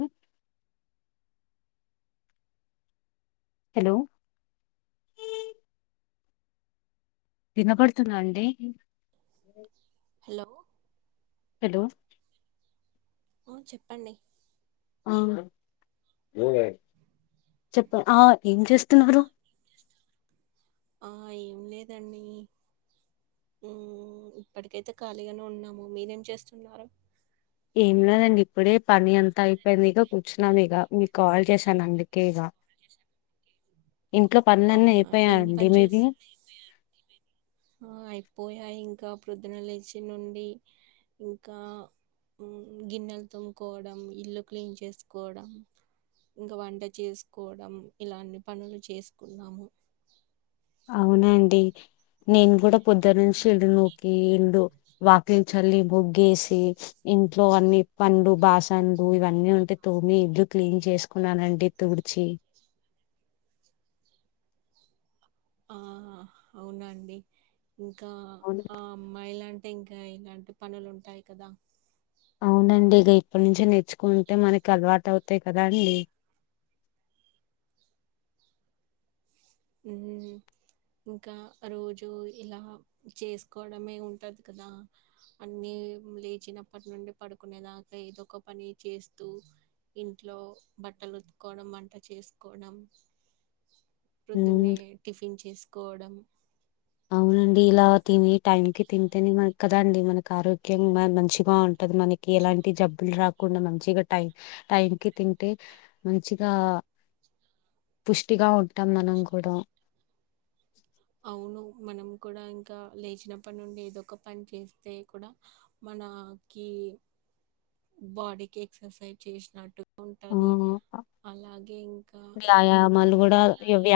ఉ hello వినబడుతుందా అండి hello hello ఉ చెప్పండి ఆ ఆ చెప్ ఏం చేస్తున్నారు అ ఏం లేదండి మ్ ఇప్పటికైతే ఖాళీగానే ఉన్నాము మీరేం చేస్తున్నారు ఏం లేదండి ఇప్పుడే పని అంతా అయిపోయింది ఇగా కూర్చున్నాం ఇగా మీకు కాల్ చేశాను అందుకే ఇగా అవునా ఏం పని చేస్త ఆ అయిపోయ ఇంకా ప్రొద్దున లేచి నుండి ఇంకా గిన్నెలు తుమ్ముకోవడం ఇల్లు క్లీన్ చేసుకోవడం ఇంకా వంట చేసుకోవడం ఇలాంటి పనులు చేసు కున్నాము అవునండి నేను గూడ పొద్దు నుంచి ఇల్లు నుకి ఎండు వాకి చల్లి బు గేసి ఇంట్లో అన్ని పన్లు బాసంలు ఇవన్నీ ఉంటే తోమి ఇండ్లు క్లీన్ చేసుకున్నానండి తుడిచి ఆహ అవునండి ఇంకా ఆ అమ్మాయిలన్ ఇంకాయ్ ఇలాంటి పనులు ఉంటాయి కదా. అవునండి ఇక ఇప్పటి నుంచి నేర్చుకుంటే మనకి అలవాటు అవుతాయి కదా అండి. ఉహు ఇంకా రోజు ఇలా చేసుకోవడమే ఉంటది కదా. అన్నీ లేచినప్పటి నుండి పడుకునేదాకా ఏదో ఒక పని చేస్తూ ఇంట్లో బట్టలు ఉతుకోవడం, వంట చేసుకోవడం ఉమ్, ప్రొద్దున్నే టిఫిన్చు సుకోవడం అవునండి ఇలా తిని టైం కి తింటేనే కదా అండి మనకి ఆరోగ్యం మంచిగా ఉంటది. మనకి ఎలాంటి జబ్బులు రాకుండా మంచిగా టైం టైం కి తింటే మంచిగా, పుష్టిగా ఉంటాం మనం కూడా అవును మనం కూడా ఇంకా లేచినప్పటి నుండి ఏదో ఒక పని చేస్తే కూడా మనకి బాడీకి ఎక్సర్సైజ్ చేసినట్టు ఆ ఉంటాది అలాగ్ ఇం వ్యాయామాలు కూడా వ్యావే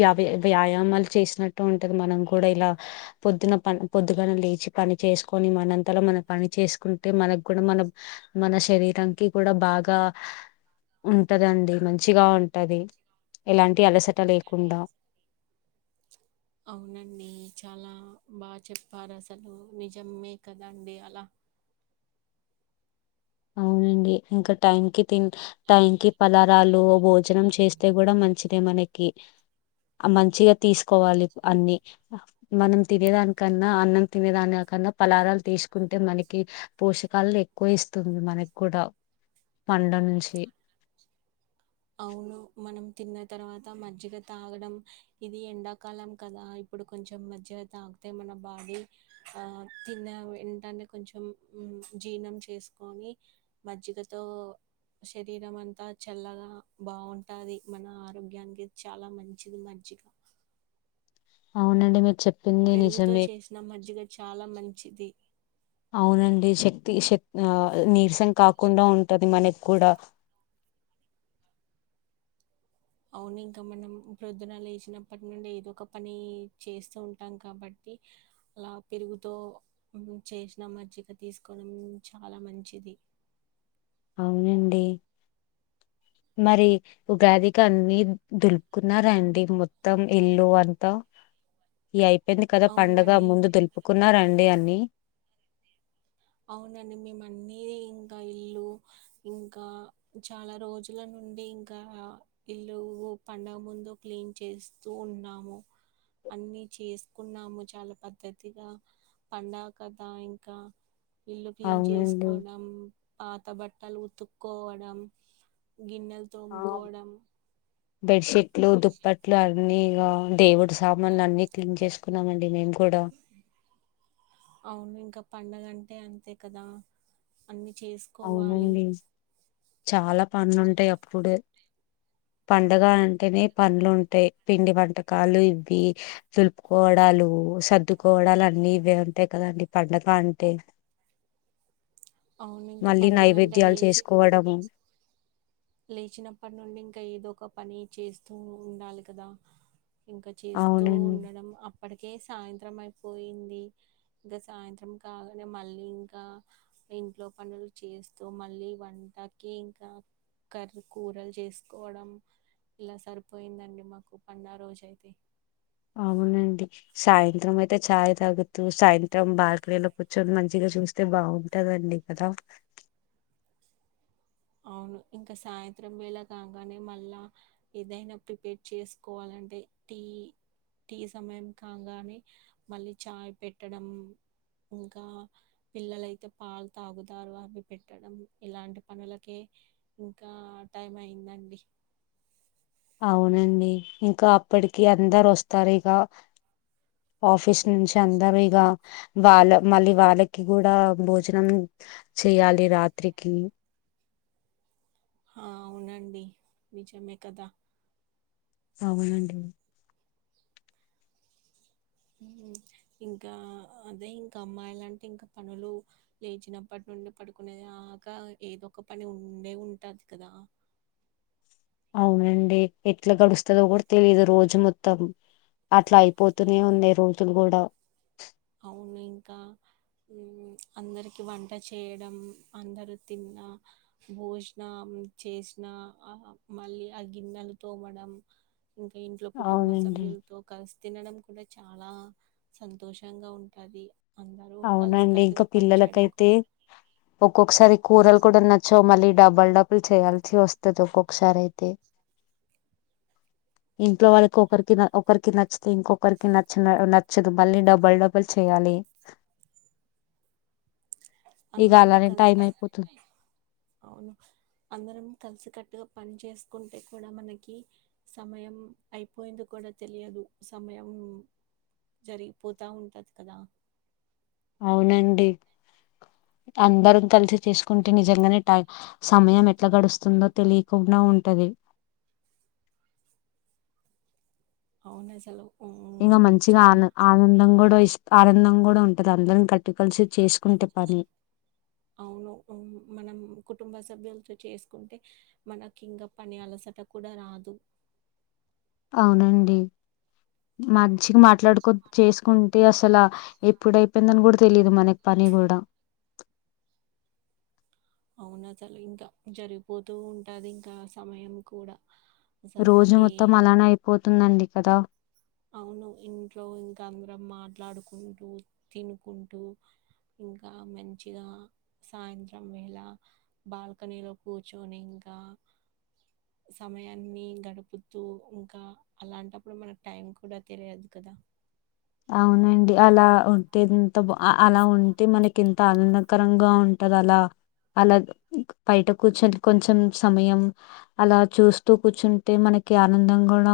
వ్యాపే వ్యాయామాలు చేసినట్టు ఉంటది. మనం కూడా ఇలా పొద్దున ప పొద్దుగానే లేచి పని చేసుకొని మనంతలో మనం పని చేసుకుంటే, మనకు కూడా మన మన శరీరానికి కూడా బాగా ఉంటదండి మంచిగా ఉం టది ఎలాంటి అలసట లేకుండా అవునండి చాలా బా చెప్పారు అసలు నిజమే కదండి అలా అవునండి ఇంకా టైం కి తి టైం కి పలారాలు భో చేనం చేస్తే కూడా మంచి తే మనకి అ మంచిగా తీసుకోవాలి అన్ని మనం తినేదానికన్నా అన్నం తినేదానికన్నా, ఫలారాలు తీసుకుంటే మనకి పోషకాలు ఎక్కువ ఇస్త తుంది మనకి కూడా పండ్ల నుంచి అవును మనం తిన్న తర్వాత మజ్జిగ తాగడం ఇది ఎండాకాలం కదా. ఇప్పుడు కొంచెం మజ్జిగ తాగితే మన బాడీ ఆ తిన్న వెంటనే కొంచెం జీర్ణం చేసుకొని మజ్జిగతో శరీరం అంతా చల్లగా బావుంటాది మన ఆరోగ్యానికి చాలా మంచిది మజ్జిగ అవునండి మీరు చె పెరుగుతో చేసిన మజ్జిగ చాలా మంచిది. అవునండి శక్తి శక్తి ఆ నీరసం కాకుండా ఉంటది మనె కూడ అవును ఇంకా మనం ప్రొద్దున లేచినప్పటి నుండి ఏదో ఒక పని చేస్తూ ఉంటాం. కాబట్టి అలా పెరుగుతో చేసిన మజ్జిగ తీసుకోవడం చాలా మంచిది. అవునండి. మరి ఉగాదికి అన్ని దులుపుకున్నారండి మొత్తం ఇల్లు అంతా యయి చెప్పింది కదా పండగ అవునండి. ముందు దులుపుకున్నరండి అన్నీ అవునండి మేము అన్నీ ఇంకా ఇల్లు ఇంకా చాలా రోజుల నుండి ఇంకా ఇల్లు పండగ ముందు క్లీన్ చేస్తూ ఉన్నాము. అన్నీ చేసుకున్నాము చాలా పద్ధతిగా పండగ కదా ఇంకా. ఇల్లు క్లీన్ అవునండి చేసుకోవడం పాత బట్టలు ఉతుక్కోవడం గిన్నెలు తోముకోవడం బెడ్షీట్లు, దుప్పట్లు అన్ని అవును దేవుడ్స్ సామాన్లు అన్ని క్లీన్ చేసుకున్నాము అండి మేము కూడా అవును ఇంకా పండగ అంటే అంతే కదా అన్ని చేసుకోవాలి అవునండి చాలా పనులుంటాయ్ అప్పుడే పండగ అంటేనే పన్లు ఉంటాయి పిండి వంటకాలు ఇవి దులుపుకోవడాలు సర్దుకోవడాలు అన్ని ఇవే ఉంటాయి కదండి పండగ అంటే అవును ఇంకా మళ్ళీ పండగ అంటే నైవేద్యాలు లేచి చేసుకోవడము లేచినప్పటి నుండి ఇంకా ఏదో ఒక పని చేస్తూ ఉండాలి కదా ఇంకా చేస్తూ అవునండి ఉండడం అప్పటికే సాయంత్రం అయిపోయింది ఇంకా సాయంత్రం కాగానే మళ్ళీ ఇంకా ఇంట్లో పనులు చేస్తూ మళ్ళీ వంటకి ఇంకా కర్రి కూరలు చేసుకోవడం ఇలా సరిపోయిందండి మాకు పండుగా రోజు ఐతే అవునండి సాయంత్రం అయితే చాయ్ తాగుతూ సాయంత్రం బాల్కనీ లో కూర్చొని మంచిగా చూస్తే బాగుంటదండి కదా అవును ఇంకా సాయంత్రం వేళ కాగానే మళ్ళా ఏదైనా ప్రిపేర్ చేసుకోవాలంటే టీ టీ సమయం కాగానే మళ్ళీ చాయ్ పెట్టడం ఇంకా పిల్లలైతే పాలు తాగుతారు అవి పెట్టడం ఇలాంటి పనుల ఓకే ఇంకా టైం అయిందండి అవునండి ఇంకా అప్పటికి అందరు వస్తారు ఇక ఆఫీస్ నుంచి అందరు ఇక వాళ్ళ మళ్ళీ వాళ్ళకి కూడా భోజనం చెయాలి రాత్రికి అవునండి నిజమే కదా అవునండి ఇంకా అదే ఇంకా అమ్మాయిలు అంటే ఇంకా పనులు లేచినప్పటి నుండి పడుకునే దాకా ఏదో ఒక పని ఉండే ఉంటది కదా అవునండి ఎట్లా గడుస్తదో కూడా తెలిదు రోజు మొత్తం అట్లా అయిపోతూనే ఉంది రోజులు కూడా అవును ఇంకా అందరికి వంట చేయడం అందరూ తిన్న భోజనం చేసిన మళ్ళీ ఆ గిన్నెలు తోమడం ఇంకా ఇంట్లో కుటుంబ అవునండి సభ్యులతో కలిసి తినడం కూడా చాలా సంతోషం షంగా ఉంటాది అవునండి ఇంకా పిల్లలకైతే కూడా ఒక్కొక్కసారి కూరలు కూడా నచ్చవ్ మళ్ళీ డబల్ డబల్ చేయాల్సి వస్తది ఒక్కొక్కసారి అయితే ఇంట్లో వాళ్ళకి ఒకరికి ఒకరికి నచ్చితే ఇంకొకరికి నచ్చ నచ్చదు మళ్ళీ డబల్ డబల్ చెయాలి. ఇక అందరం అలానే కలిసి టైం అయిపోతుంది అవును అందరం కలిసి కట్టుగా పని చేసుకుంటే కూడా మనకి సమయం అయిపోయింది కూడా తెలియదు సమయం జరిగిపోతా ఉంటుంది కదా అవునండి అందరం కలిసి చేసుకుంటే నిజంగానే టై సమయం ఎట్లా గడుస్తుందో తెలియకుండా ఉంటది అవును అసలు ఇంగ ఉమ్, మంచిగా చాలా ఆన ఆనందం కూడా ఇష్ ఆనందం కూడా ఉంటది అందరం కట్టు కలిసి చేసుకుంటే పని అవును ఉమ్ మనం కుటుంబ సభ్యులతో చేసుకుంటే మనకి ఇంగ పని అలసట కూడా రాదు అవునండి మంచి మాట్లాడుకో చేసుకుంటే అసల ఎప్పుడయిపోయిందని కూడా తెలిదు మనకి పని కూడా అవును అసలు ఇంకా జరిగిపోతూ ఉంటాది ఇంకా సమయం కూడా అసలు రోజు ఏ మొత్తం అలానే అయిపోతుందండి కదా అవును ఇంట్లో ఇంకా అందరం మాట్లాడుకుంటూ తినుకుంటూ ఇంకా మంచిగా సాయంత్రం వేళ బాల్కనీలో కూర్చొని ఇంకా సమయాన్ని గడుపుతూ ఇంకా అలాంటప్పుడు మన టైం కూడా తెలియదు కదా అవునండి అలా ఉంటే ఎంత అలా ఉంటే మనకి ఎంత ఆనందకరంగా ఉంటది అలా అలా బయట కూర్చొని కొంచెం సమయం అలా చూస్తూ కూర్చుంటే మనకి ఆనందంగ గూడా